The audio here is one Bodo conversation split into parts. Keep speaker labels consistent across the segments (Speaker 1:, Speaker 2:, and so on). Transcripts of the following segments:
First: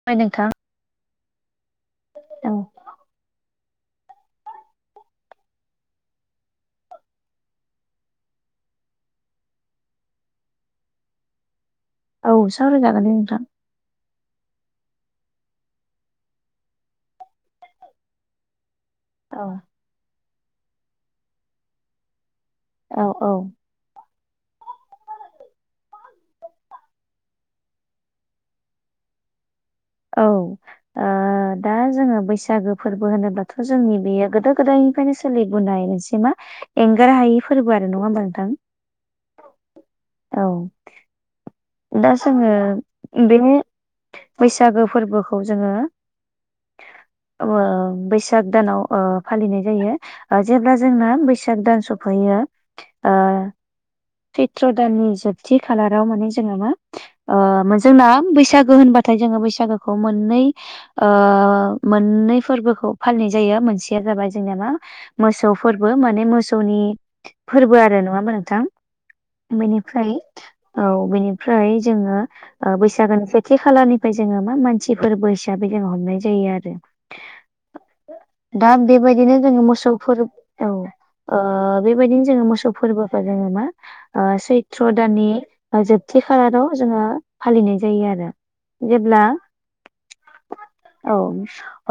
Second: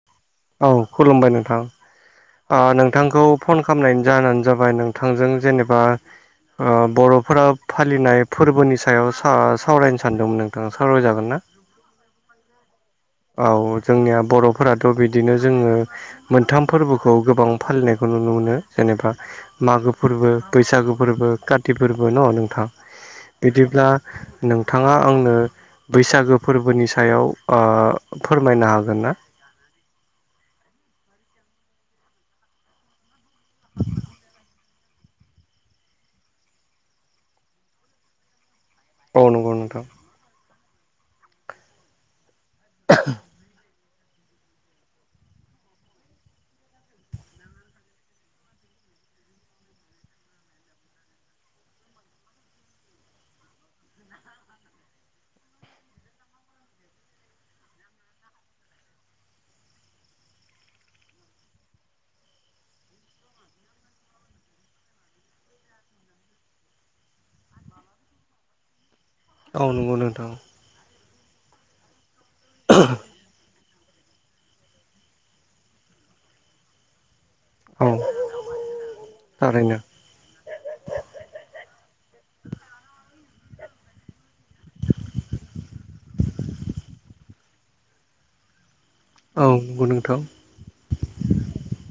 Speaker 1: ओमफाय नोंथां
Speaker 2: औ खुलुमबाय नोंथां
Speaker 1: औ
Speaker 2: ओ नोंथांखौ फन खालामनायनि जाहोनानो जाबाय नोंथांजों जेनेबा ओ बर'फोरा फालिनाय फोरबोनि सायाव सा -सावरायनो सानदोंमोन नोंथां सावरायजागोन ना?
Speaker 1: औ सावराय जागोन दे नोंथां
Speaker 2: औ जोंनिया बर'फोराथ' बिदिनो जोङो मोनथाम फोरबोखौ गोबां फालिनायखौ नुनो मोनो जेनेबा
Speaker 1: अ
Speaker 2: मागो फोरबो बैसागो फोरबो काति फोरबो न' नोंथां
Speaker 1: औ औ
Speaker 2: इदिब्ला नोंथांङा आंनो बैसागो फोरबोनि सायाव ओ फोरमायनो हागोन ना?
Speaker 1: औ दा जोंङो बैसागो फोरबो होनोब्ला जोंनि बेयो गोदो गोदायनिफ्रायनो सोलिबोनाय मोनसे मा एंगार हायि फोरबो आरो नङा होमबा नोंथां
Speaker 2: औ नगौ नोंथां
Speaker 1: औ दा जोङो बेनि बैसागो फोरबोखौ जोङो ओ बैसाग दानाव ओ फालिनाय जायो ओ जेब्ला जोंना बैसाग दान सफैयो ओ सैत्र दाननि जोबथि खालाराव माने ओ मो जोंना जोंना बैसागो होनबाथाय जोङो बैसागोखौ मोननै ओ मोननै फोरबोखौ फालिनाय जायो मोनसेया जाबाय जोंनिया मा मोसौ फोरबो माने मोसौनि फोरबो आरो नङा होमबा नोंथां
Speaker 2: औ नंगौ
Speaker 1: बेनिफ्राय
Speaker 2: नोंथां
Speaker 1: औ बेनिफ्राय जोङो ओ बैसागोनिफ्राय खाथि खालानिफ्राय जोङो मा मानसि फोरबो हिसाबै जोङो हमनाय जायो आरो
Speaker 2: औ
Speaker 1: दा बेबायदिनो जोङो
Speaker 2: थारैनो
Speaker 1: मोसौफोर औ ओ बेबायदिनो जोङो मोसौ फोरबोखो जोङो मा ओ सैत्र' ओ दाननि जोब थि खालाराव जोङो फालिनाय जायो आरो जेब्ला
Speaker 2: औ नंगौ नोंथां
Speaker 1: औ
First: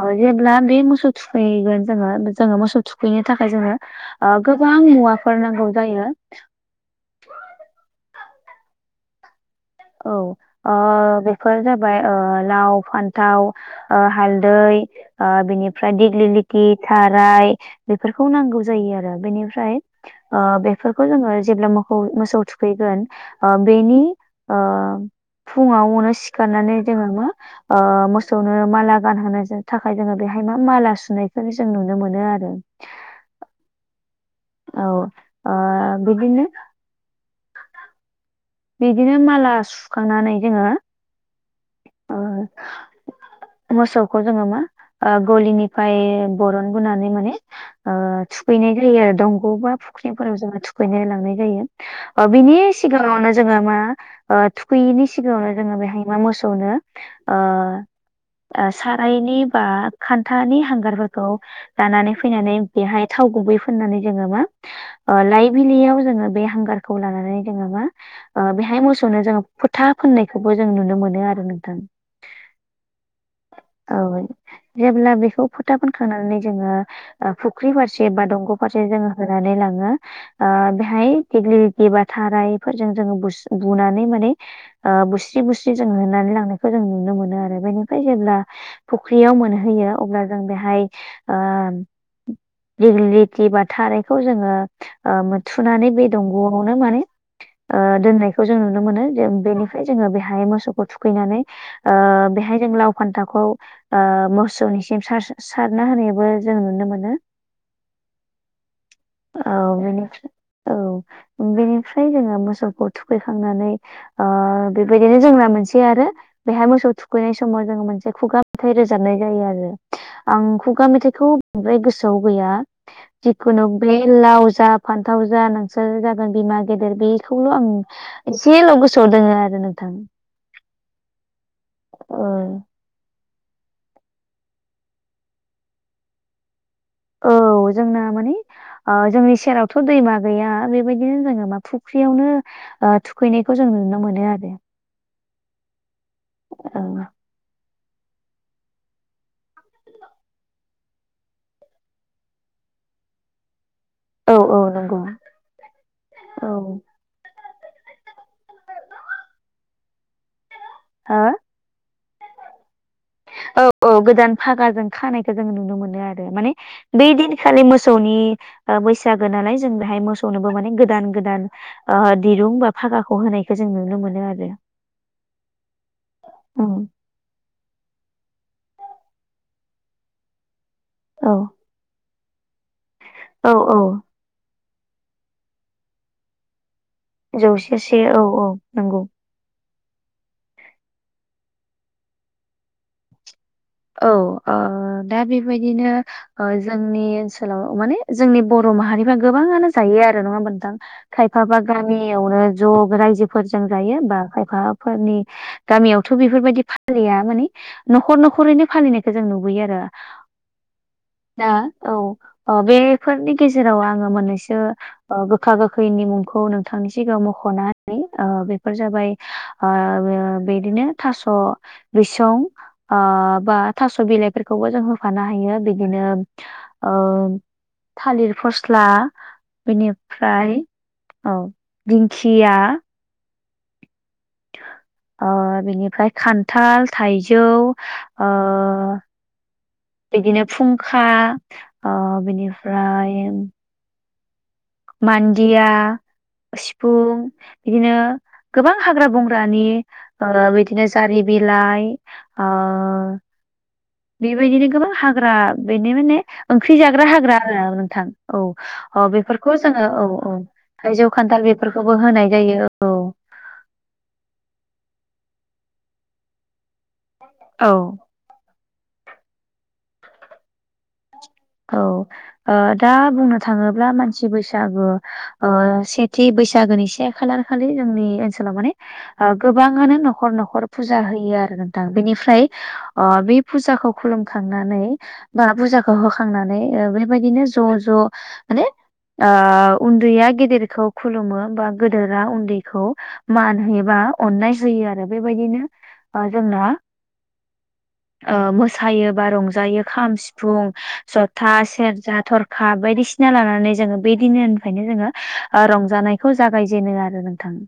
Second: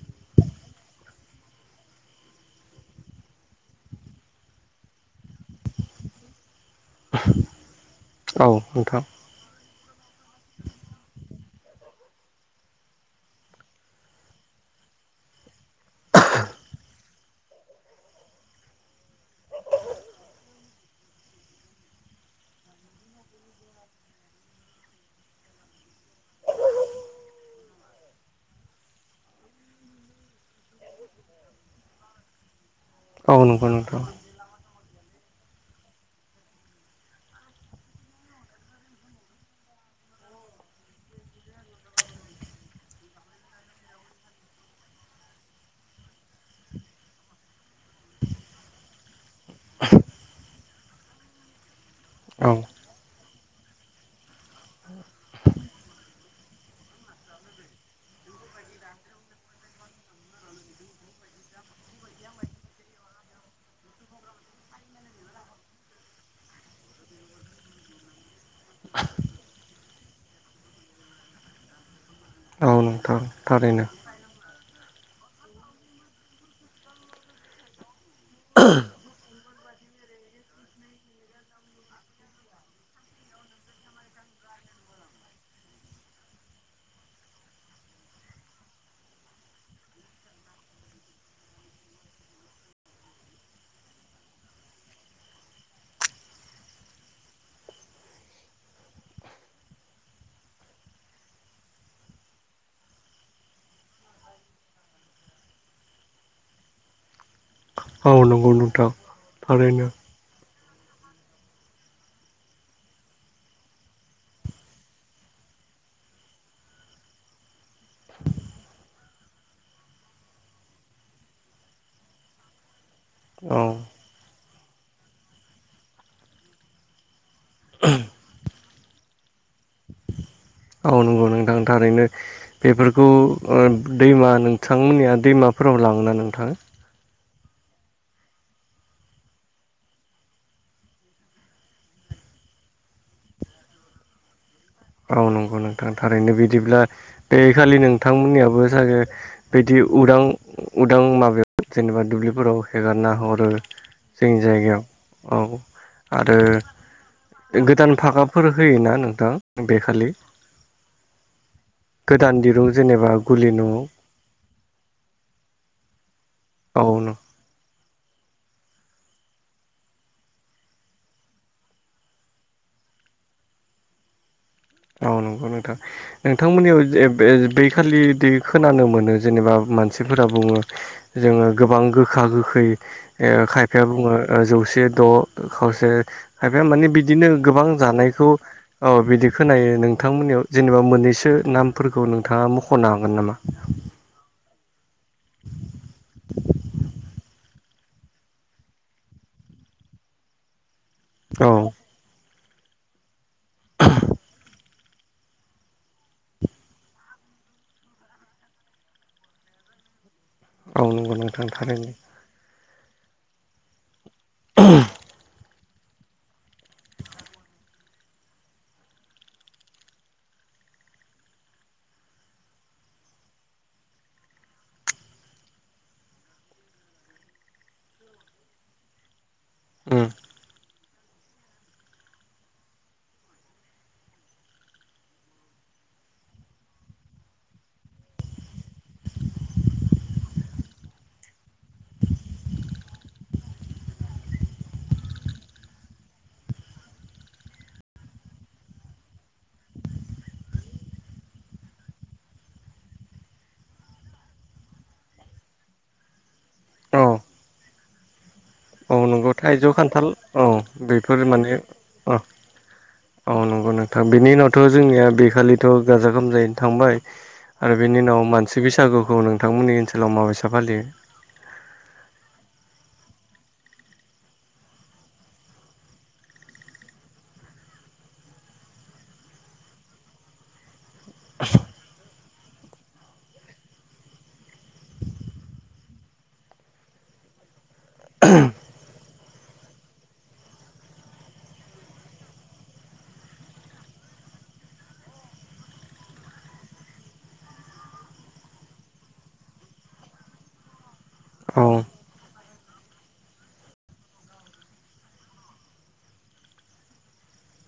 Speaker 1: अ जेब्ला बे मोसौ थुखैगोन जोङो जोङो मोसौ थुखैनो थाखाय जोङो ओ गोबां मुवाफोर नांगौ जायो
Speaker 2: औ नोंथां
Speaker 1: औ ओ बेफोर जाबाय ओ लाव फान्थाव ओ हालदै ओ बिनिफ्राय दिग्लिलिथि थार राय बेफोरखौ नांगौ जायो आरो बेनिफ्राय ओ बेफोरखौ जोङो जेब्ला मो मोसौ थुखैगोन ओ बेनि ओ फुङावनो सिखारनानै जोङो मा ओ मोसौनो माला गानहोनो थाखाय जोङो बेहाय मा माला सुनायखौ जों नुनो मोनो आरो
Speaker 2: औ नंगौ नोंथा
Speaker 1: औ आ बिदि बिदिनो माला सुखांनानै जोङो ओ मोसौखौ जोङो मा ओ गलिनिफ्राय बरन बोनानै माने ओ थुखैनाय जायो आरो दंग' बा फुख्रिफोराव जोङो थुखैनो लांनाय जायो। ओ
Speaker 2: औ
Speaker 1: बिनि सिगाङावनो जोङो मा ओ थुखोयिनि सिगाङावनो जोङो बेहाय मा मोसौ खौनो आ सारायनि बा खान्थानि हांगारफोरखौ लानानै फैनानै बेहाय थाव गुबै फुननानै जोङो मा ओ लाइबिलियाव जोङो बे हांगारखौ लानानै जोङो मा ओ बेहाय मोसौनो जोङो फोथा फोननायखौबो जों नुनो मोनो आरो नोंथां
Speaker 2: औ नोंथां थारैनो
Speaker 1: औ जेब्ला बेखौ फोथा फोनखांनानै जोङो ओ फुख्रि फारसे बा दंग' फारसे जोङो होनानै लाङो बेहाय दिग्लिलिथि बा थारायफोरजों जोङो [unintelligible] बुनानै माने ओ बुस्रि बुस्रि जों होनानै लांनायखौ जों नुनो मोनो आरो बेनिफ्राय जेब्ला फुख्रियाव मोनहैयो अब्ला जों बेहाय दिगिलिटि बा थारायखौ जोङो ओ मोनोथुनानै बे दंग'आवनो माने ओ दोननायखौ जों नुनो मोनो जों बेनिफ्राय जोङो बेहाय मोसौखौ थुखैनानै ओ बेहाय जों लाव फान्थावखौ ओ मोसौनिसिम सार सारना होनायबो जों नुनो मोनो।
Speaker 2: औ नंगौ नोंथां
Speaker 1: औ
Speaker 2: थारैनो
Speaker 1: बेनिफ्राय औ बेनिफ्राय जोङो मोसौखौ थुखैखांनानै ओ बेबायदिनो जोंना मोनसे आरो बेहाय मोसौ थुखैनाय समाव जोंङो मोनसे खुगा मेथाइ रोजाबनाय जायो आरो आं खुगा मेथाइखौ बांद्राय गोसोआव गैया
Speaker 2: औ
Speaker 1: जिखुनु बे लाव जा फान्थाव जा नोंसोर जागोन बिमा गेदेर बेखौल' आं एसेल' गोसोआव दोङो आरो नोंथां
Speaker 2: औ नंगौ नोंथां थारैनो
Speaker 1: औ
Speaker 2: बेफोरखौ ओ दैमा नोंथांमोननिया दैमाफोराव लाङोना नोंथां
Speaker 1: औ जोंना माने ओ जोंनि सेरावथ' दैमा गैया बेबायदिनो जोङो मा फुख्रियावनो ओ थुखैनायखौ जों नुनो मोनो आरो
Speaker 2: औ नंगौ नोंथां थारैनो बिदिब्ला
Speaker 1: औ
Speaker 2: बे खालि नोंथांमोननियाबो सागे बिदि उदां उदां माबायाव जेनेबा दुब्लिफोराव हेगारना हरो जोंनि
Speaker 1: औ औ
Speaker 2: जायगायाव
Speaker 1: नंगौ
Speaker 2: औ आरो
Speaker 1: औ
Speaker 2: गोदान फागाफोर होयोना नोंथां बेखालि
Speaker 1: हो
Speaker 2: गोदान दिरुं जेनेबा गुलि
Speaker 1: औ
Speaker 2: न'आव
Speaker 1: औ गोदान फागाजों खानायखौ जों नुनो मोनो आरो माने
Speaker 2: औ
Speaker 1: बै
Speaker 2: न
Speaker 1: दिन खालि मोसौनि ओ बैसागो नालाय जों बेहाय मोसौनोबो माने गोदान गोदान ओ दिरुं बा फागाखौ होनायखौ जों नुनो मोनो आरो
Speaker 2: औ नंगौ नोंथां
Speaker 1: उम
Speaker 2: नोंथांमोननियाव जे बे बैखालि दि खोनानो मोनो जेनेबा मानसिफोरा बुङो
Speaker 1: औ
Speaker 2: जोङो गोबां गोखा गोखै ओ
Speaker 1: औ औ
Speaker 2: खायफाया बुङो ओ जौसे द' खावसे खायफाया मानि बि दिनो गोबां
Speaker 1: जौसेसे औ
Speaker 2: जानायखौ औ
Speaker 1: नंगौ
Speaker 2: बिदि खोनायो नोंथांमोननियाव जेनेबा मोननैसो नामफोरखौ नोंथाङा मख'नो हागोन नामा
Speaker 1: औ दा बेबायदिनो जोंनि ओनसोलाव माने जोंनि बर' माहारिफ्रा गोबाङानो जायो आरो नङा होमबा नोंथांखायफा
Speaker 2: औ
Speaker 1: बा गा मियावनो ज' रायजोफोरजों जायो बा खायफाफोरनि गामियावथ बेफोरबायदि फालिया माने न'खर न'खर रैनो फालिनायखौ जों नुबोयो आरो
Speaker 2: औ नंगौ नोंथां
Speaker 1: दा
Speaker 2: थारैनो
Speaker 1: औ बेफोरनि गेजेराव आङो मोननैसो गोखा गो खैनि मुंखौ नोंथांनि सिगाङाव मखना होनि बेफोर जाबाय ओ बेदिनो थास बिसं ओ बा थास बिलाइफोरखौबो जों होफानो हायो बिदिनो थालिर फस्ला
Speaker 2: उम
Speaker 1: बेनिफ्राय औ दिंखिया बिनिफ्राय खान्थाल थाइजौ ओ बिदिनो फुंखा ओ बिनिफ्राय मान्दिया सिफुं बिदिनो गोबां हाग्रा बंग्रानि बिदिनो जारि बिलाइ ओ बेबायदिनो गोबां हाग्रा बेनो माने ओंख्रि
Speaker 2: औ
Speaker 1: जाग्रा हाग्रा आरो नोंथां औ
Speaker 2: औ
Speaker 1: अ
Speaker 2: नंगौ
Speaker 1: बेफोरखौ
Speaker 2: थाइजौ
Speaker 1: जोङो औ
Speaker 2: खान्थाल
Speaker 1: औ थाइजौ
Speaker 2: बेफोर
Speaker 1: खान्थाल
Speaker 2: माने
Speaker 1: बेफोरखौबो
Speaker 2: अ
Speaker 1: होनाय जायो औ
Speaker 2: औ नंगौ नोंथां बेनि उनावथ‌ जोंनिया बेखालिथ गाजा गोमजायैनो थांबाय आरो
Speaker 1: औ
Speaker 2: बेनि उनाव मानसि बैसागुखौ नोंथांमोननि ओनसोलाव माबायसा फालियो
Speaker 1: औ दा बुंनो थाङोब्ला मानसि बैसागो सेथि बैसागोनि से खालार खालि जोंनि ओनसोलाव माने गोबाङानो न'खर न'खर फुजा होयो आरो नोंथां बेनिफ्राय बे फुजाखौ खुलुमखांनानै बा फुजाखौ हो खांनानै बेबायदिनो ज' ज' माने ओ उन्दैया गेदेरखौ खुलुमो बा गोदोरा उन्दैखौ मान होयोबा अननाय होयो आरो बेबायदिनो जोंना ओ मोसायो बा रंजायो खाम सिफुं जथा
Speaker 2: औ
Speaker 1: सेरजा थरखा बायदिसिना लानानै जोङो बे दिनानिफ्रायनो जोङो रंजानायखौ जागायजेनो आरो नोंथां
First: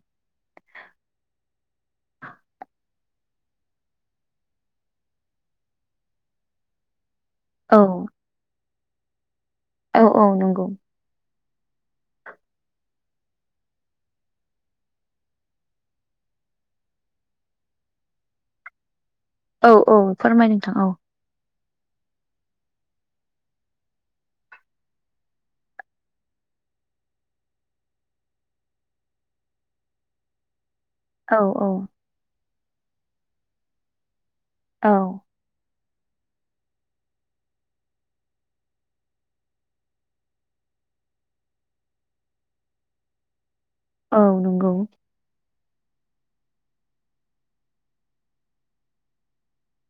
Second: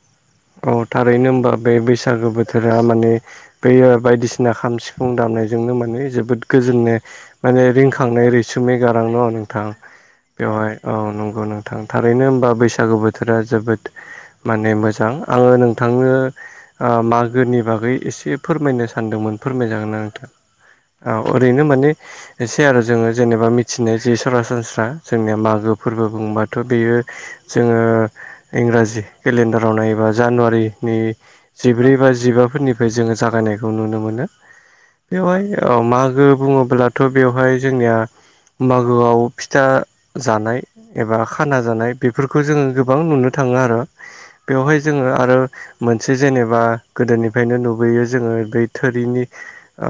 Speaker 2: औ थारैनो होनबा बे बैसागो बोथोरा माने बेयो बायदिसिना खाम सिफुं दामनायजोंनो माने जोबोद गोजोननाय माने
Speaker 1: औ
Speaker 2: रिंखांनाय रैसुमै गारां दङ नोंथां
Speaker 1: औ औ नंगौ
Speaker 2: बेवहाय औ नंगौ नोंथां थारैनो होनबा बैसागु बोथोरा जोबोद माने मोजां आङो नोंथांनो मागोनि बागै एसे फोरमायनो सानदोंमोन फोरमायजागोना औ नोंथां औ ओरैनो माने एसे आरो जोङो जेनेबा मिथिनाय जि सरासनस्रा जोंनिया मागो फोरबो बुंबाथ बेयो जोङो इंराजि केलेन्डाराव नायोबा जानुवारिनि
Speaker 1: औ औ
Speaker 2: जिब्रै बा जिबाफोरनिफ्राय जोङो जागायनायखौ नुनो मोनो
Speaker 1: औ
Speaker 2: बेवहाय मागो बुङोब्लाथ बेवहाय जोंनिया मागोआव फिथा जानाय एबा खाना जानाय बेफोरखौ जोङो गोबां नुनो थाङो आरो
Speaker 1: औ नंगौ
Speaker 2: बेवहाय जोङो आरो मोनसे जेनेबा गोदोनिफ्रायनो नुबोयो जोङो बै थोरिनि आ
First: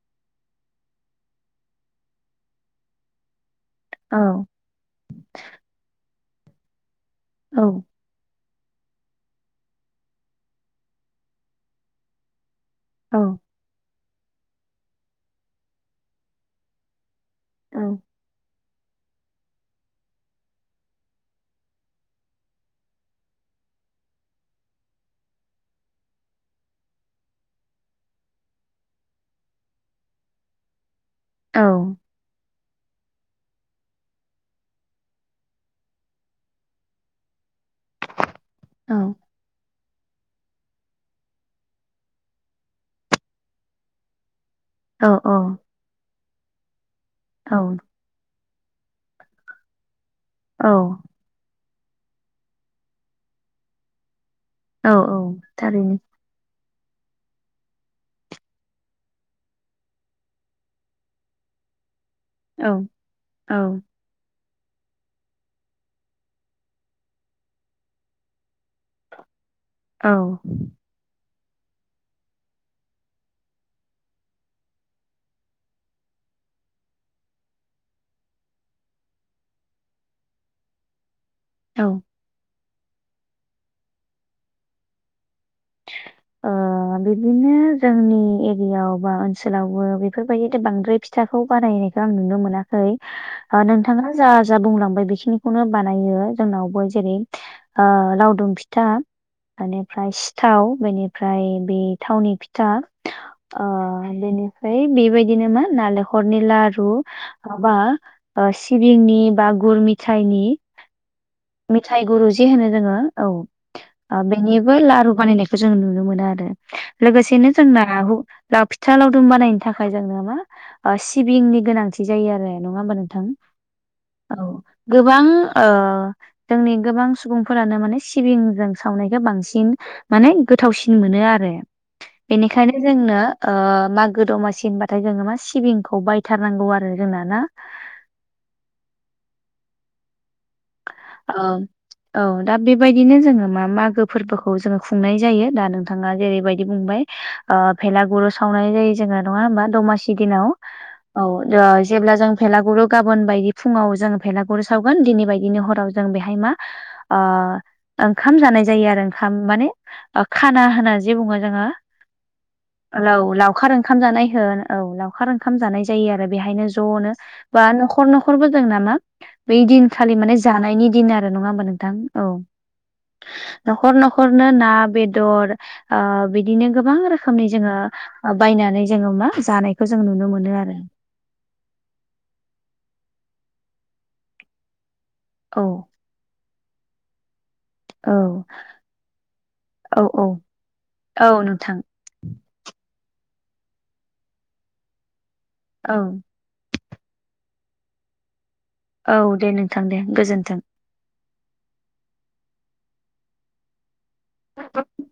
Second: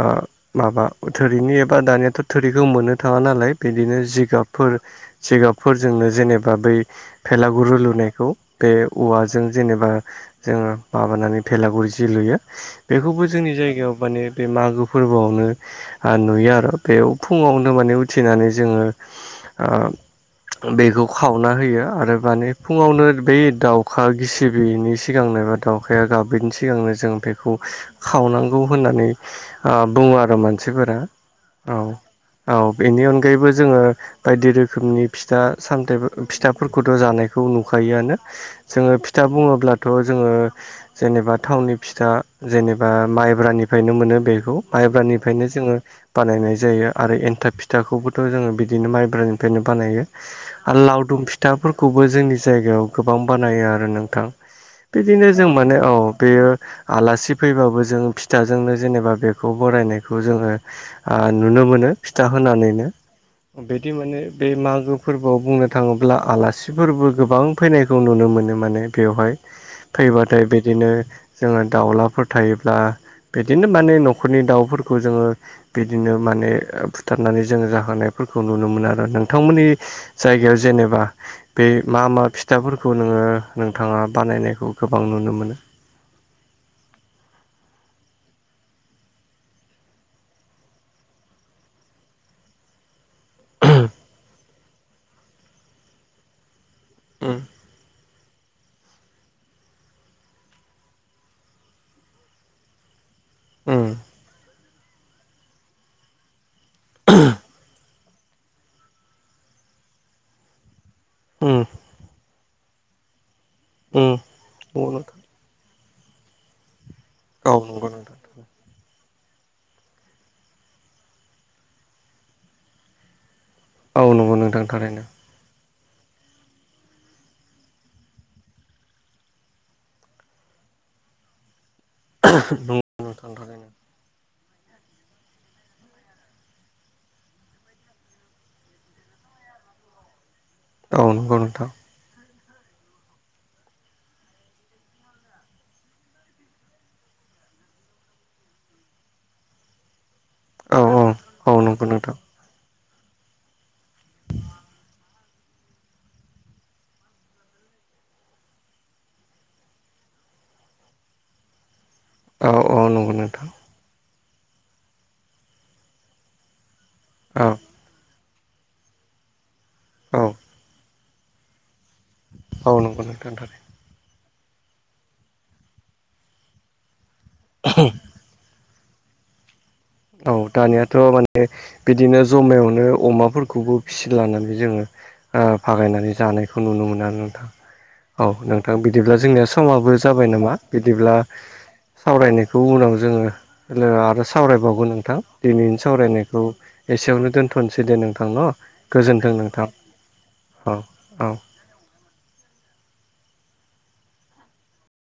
Speaker 2: माबा थोरिनि एबा दानियाथ थोरिखौ मोननो थाङा नालाय बिदिनो
Speaker 1: औ
Speaker 2: जिगाबफोर जिगाबफोरजोंनो जेनेबा बै
Speaker 1: औ
Speaker 2: भेलागुरु लुनायखौ बे औवाजों जेनेबा जोङो माबानानै भेलागुरि जि लुयो
Speaker 1: औ
Speaker 2: बेखौबो जोंनि जायगायाव माने बे मागो फोरबोआवनो नुयो आरो बेयाव फुङावनो माने उथिनानै जोङो ओ बेखौ खावना होयो आरो माने फुङावनो बै दाउखा गिसि बिनि सिगांनो एबा दावउखाया गाबिनि सिगांनो जों बेखौ खावनांगौ होननानै ओ बुङो आरो मानसिफोरा औ औ बेनि अनगायैबो जोङो बायदि रोखोमनि फिथा सामथा फिथाफोरखौथ' जानायखौ नुखायोआनो जोङो फिथा बुङोब्लाथ' जोङो जेनेबा थावनि फिथा जेनेबा माइब्रानिफ्रायनो मोनो बेखौ
Speaker 1: औ
Speaker 2: माइब्रानिफ्रायनो जोङो बानायनाय जायो आरो एन्थाब
Speaker 1: औ
Speaker 2: फिथाखौबो थ' जोङो बिदिनो माइब्रानिफ्रायनो बानायो आरो लावदुम फि थाफोरखौबो जोंनि जायगायाव गोबां बानायो आरो नोंथां
Speaker 1: औ औ
Speaker 2: बिदिनो जों माने औ
Speaker 1: थारैनो
Speaker 2: बेयो आलासि फैबाबो जों फिथाजोंनो जेनेबा बेखौ बरायनायखौ जोङो ओ नुनो मोनो फिथा
Speaker 1: औ
Speaker 2: होननानैनो
Speaker 1: औ
Speaker 2: बिदि माने बे मागो फोरबोआव बुंनो थाङोब्ला आलासिफोरबो गोबां फैनायखौ नुनो मोनो माने बेवहाय फैबाथाय
Speaker 1: औ
Speaker 2: बिदिनो जोङो दाउलाफोर थायोब्ला बिदिनो माने न'खरनि दाउफोरखौ जोङो बिदिनो माने बुथारनानै जोङो जाहोनायफोरखौ नुनो मोनो आरो नोंथांमोननि जायगायाव जेनेबा बे
Speaker 1: औ
Speaker 2: मा मा फिथाफोरखौ नोङो नोंथाङा बानायनायखौ गोबां नुनो मोनो
Speaker 1: ओ
Speaker 2: [inaudible]
Speaker 1: बिदिनो जोंनि एरियाव बा ओनसोलावबो बेफोरबायदि बांद्राय फि फिथाखौ बानायनायखौ आं नुनो मोना है ओ नोंथाङा जा जा बुंलांबाय बेखिनिखौनो बानायो जोंनावबो जेरै ओ लावदुम फिथा बेनिफ्राय सिथाव बेनि फ्राय बे थावनि फिथा ओ
Speaker 2: उम
Speaker 1: बेनिफ्राय बेबायदिनो मा नालेंखरनि लारु माबा ओ सिबिंनि बा गुर मिथाइनि
Speaker 2: उम
Speaker 1: मिथाइ गुरु जि होनो जोङो
Speaker 2: उम
Speaker 1: औ बेनिबो लारु बानायनाय खौ जों नुनो मोनो आरो लोगोसेनो जोंना
Speaker 2: नंगौ नोंथां
Speaker 1: लाव फिथा लावदुम बानायनो थाखाय जोंनो मा ओ सिबिंनि गोनांथि जायो आरो नङा होमबा नोंथां
Speaker 2: नंगौ नोंथां नंगौ
Speaker 1: औ
Speaker 2: नोंथां थारैनो
Speaker 1: गोबां ओ जोंनि गोबां सुबुंफोरानो माने सिबिंजों सावनायखौ बांसिन माने गोथावसिन मोनो आरो बेनिखायनो
Speaker 2: नंगौ
Speaker 1: जोंनो
Speaker 2: नोंथां
Speaker 1: ओ
Speaker 2: थारैनो
Speaker 1: मागो दमासि होनबाथाय जोङो मा सिबिंखौ बायथारनांगौ आरो जोंना ना
Speaker 2: औ
Speaker 1: औ
Speaker 2: नंगौ नोंथां
Speaker 1: औ दा बेबायदिनो जोङो मा मागो फोरबोखौ जोङो खुंनाय जायो दा नोंथाङा जेरैबायदि बुंबाय ओ भेलागुर सावनाय जायो जोङो नङा होमबा दमासि दिनाव औ दा
Speaker 2: नंगौ
Speaker 1: जेब्ला
Speaker 2: नोंथां
Speaker 1: जों भेलागुरखौ गाबोन बायदि फुङाव जों भेलागुर सावगोन दिनै बायदि बिनि हराव जों बेहाय मा आ ओंखाम जानाय जायो आरो ओंखाम माने खाना होनना जे बुङो जोङो
Speaker 2: औ नंगौ
Speaker 1: लाव
Speaker 2: नोंथां
Speaker 1: लावखार ओंखाम जानाय होन औ लावखार ओंखाम जानाय जायो आरो बेहायनो ज'नो
Speaker 2: औ
Speaker 1: बा न'खर न'खरबो जों नामा बै दिन खालि
Speaker 2: औ
Speaker 1: माने जानायनि दिन आरो नङा होमबा नोंथां औ
Speaker 2: औ नंगौ नोंथां थां
Speaker 1: न'खर न'खरनो ना बेदर ओ बिदिनो गोबां रोखोमनि जोङो बायनानै जोङो मा जानाय
Speaker 2: औ दानियाथ' माने बिदिनो जमायावनो अमाफोरखौबो फिसि लानानै जोङो ओ
Speaker 1: औ
Speaker 2: फागायनानै जानायखौ नुनो मोनो आरो नोंथां औ नोंथां बिदिब्ला जोंनिया समाबो
Speaker 1: औ औ
Speaker 2: जाबाय नामा बिदिब्ला
Speaker 1: औ नोंथां
Speaker 2: सावरायनायखौ उनाव जोङो आरो सावरायबावगोन नोंथां दिनैनि
Speaker 1: औ
Speaker 2: सावरायनायखौ एसेयावनो दोन्थ'नोसै दे नोंथां न'
Speaker 1: औ
Speaker 2: गोजोन्थों
Speaker 1: दे
Speaker 2: नोंथां
Speaker 1: दे गोजोन्थों
Speaker 2: औ औ।
Speaker 1: [inaudible]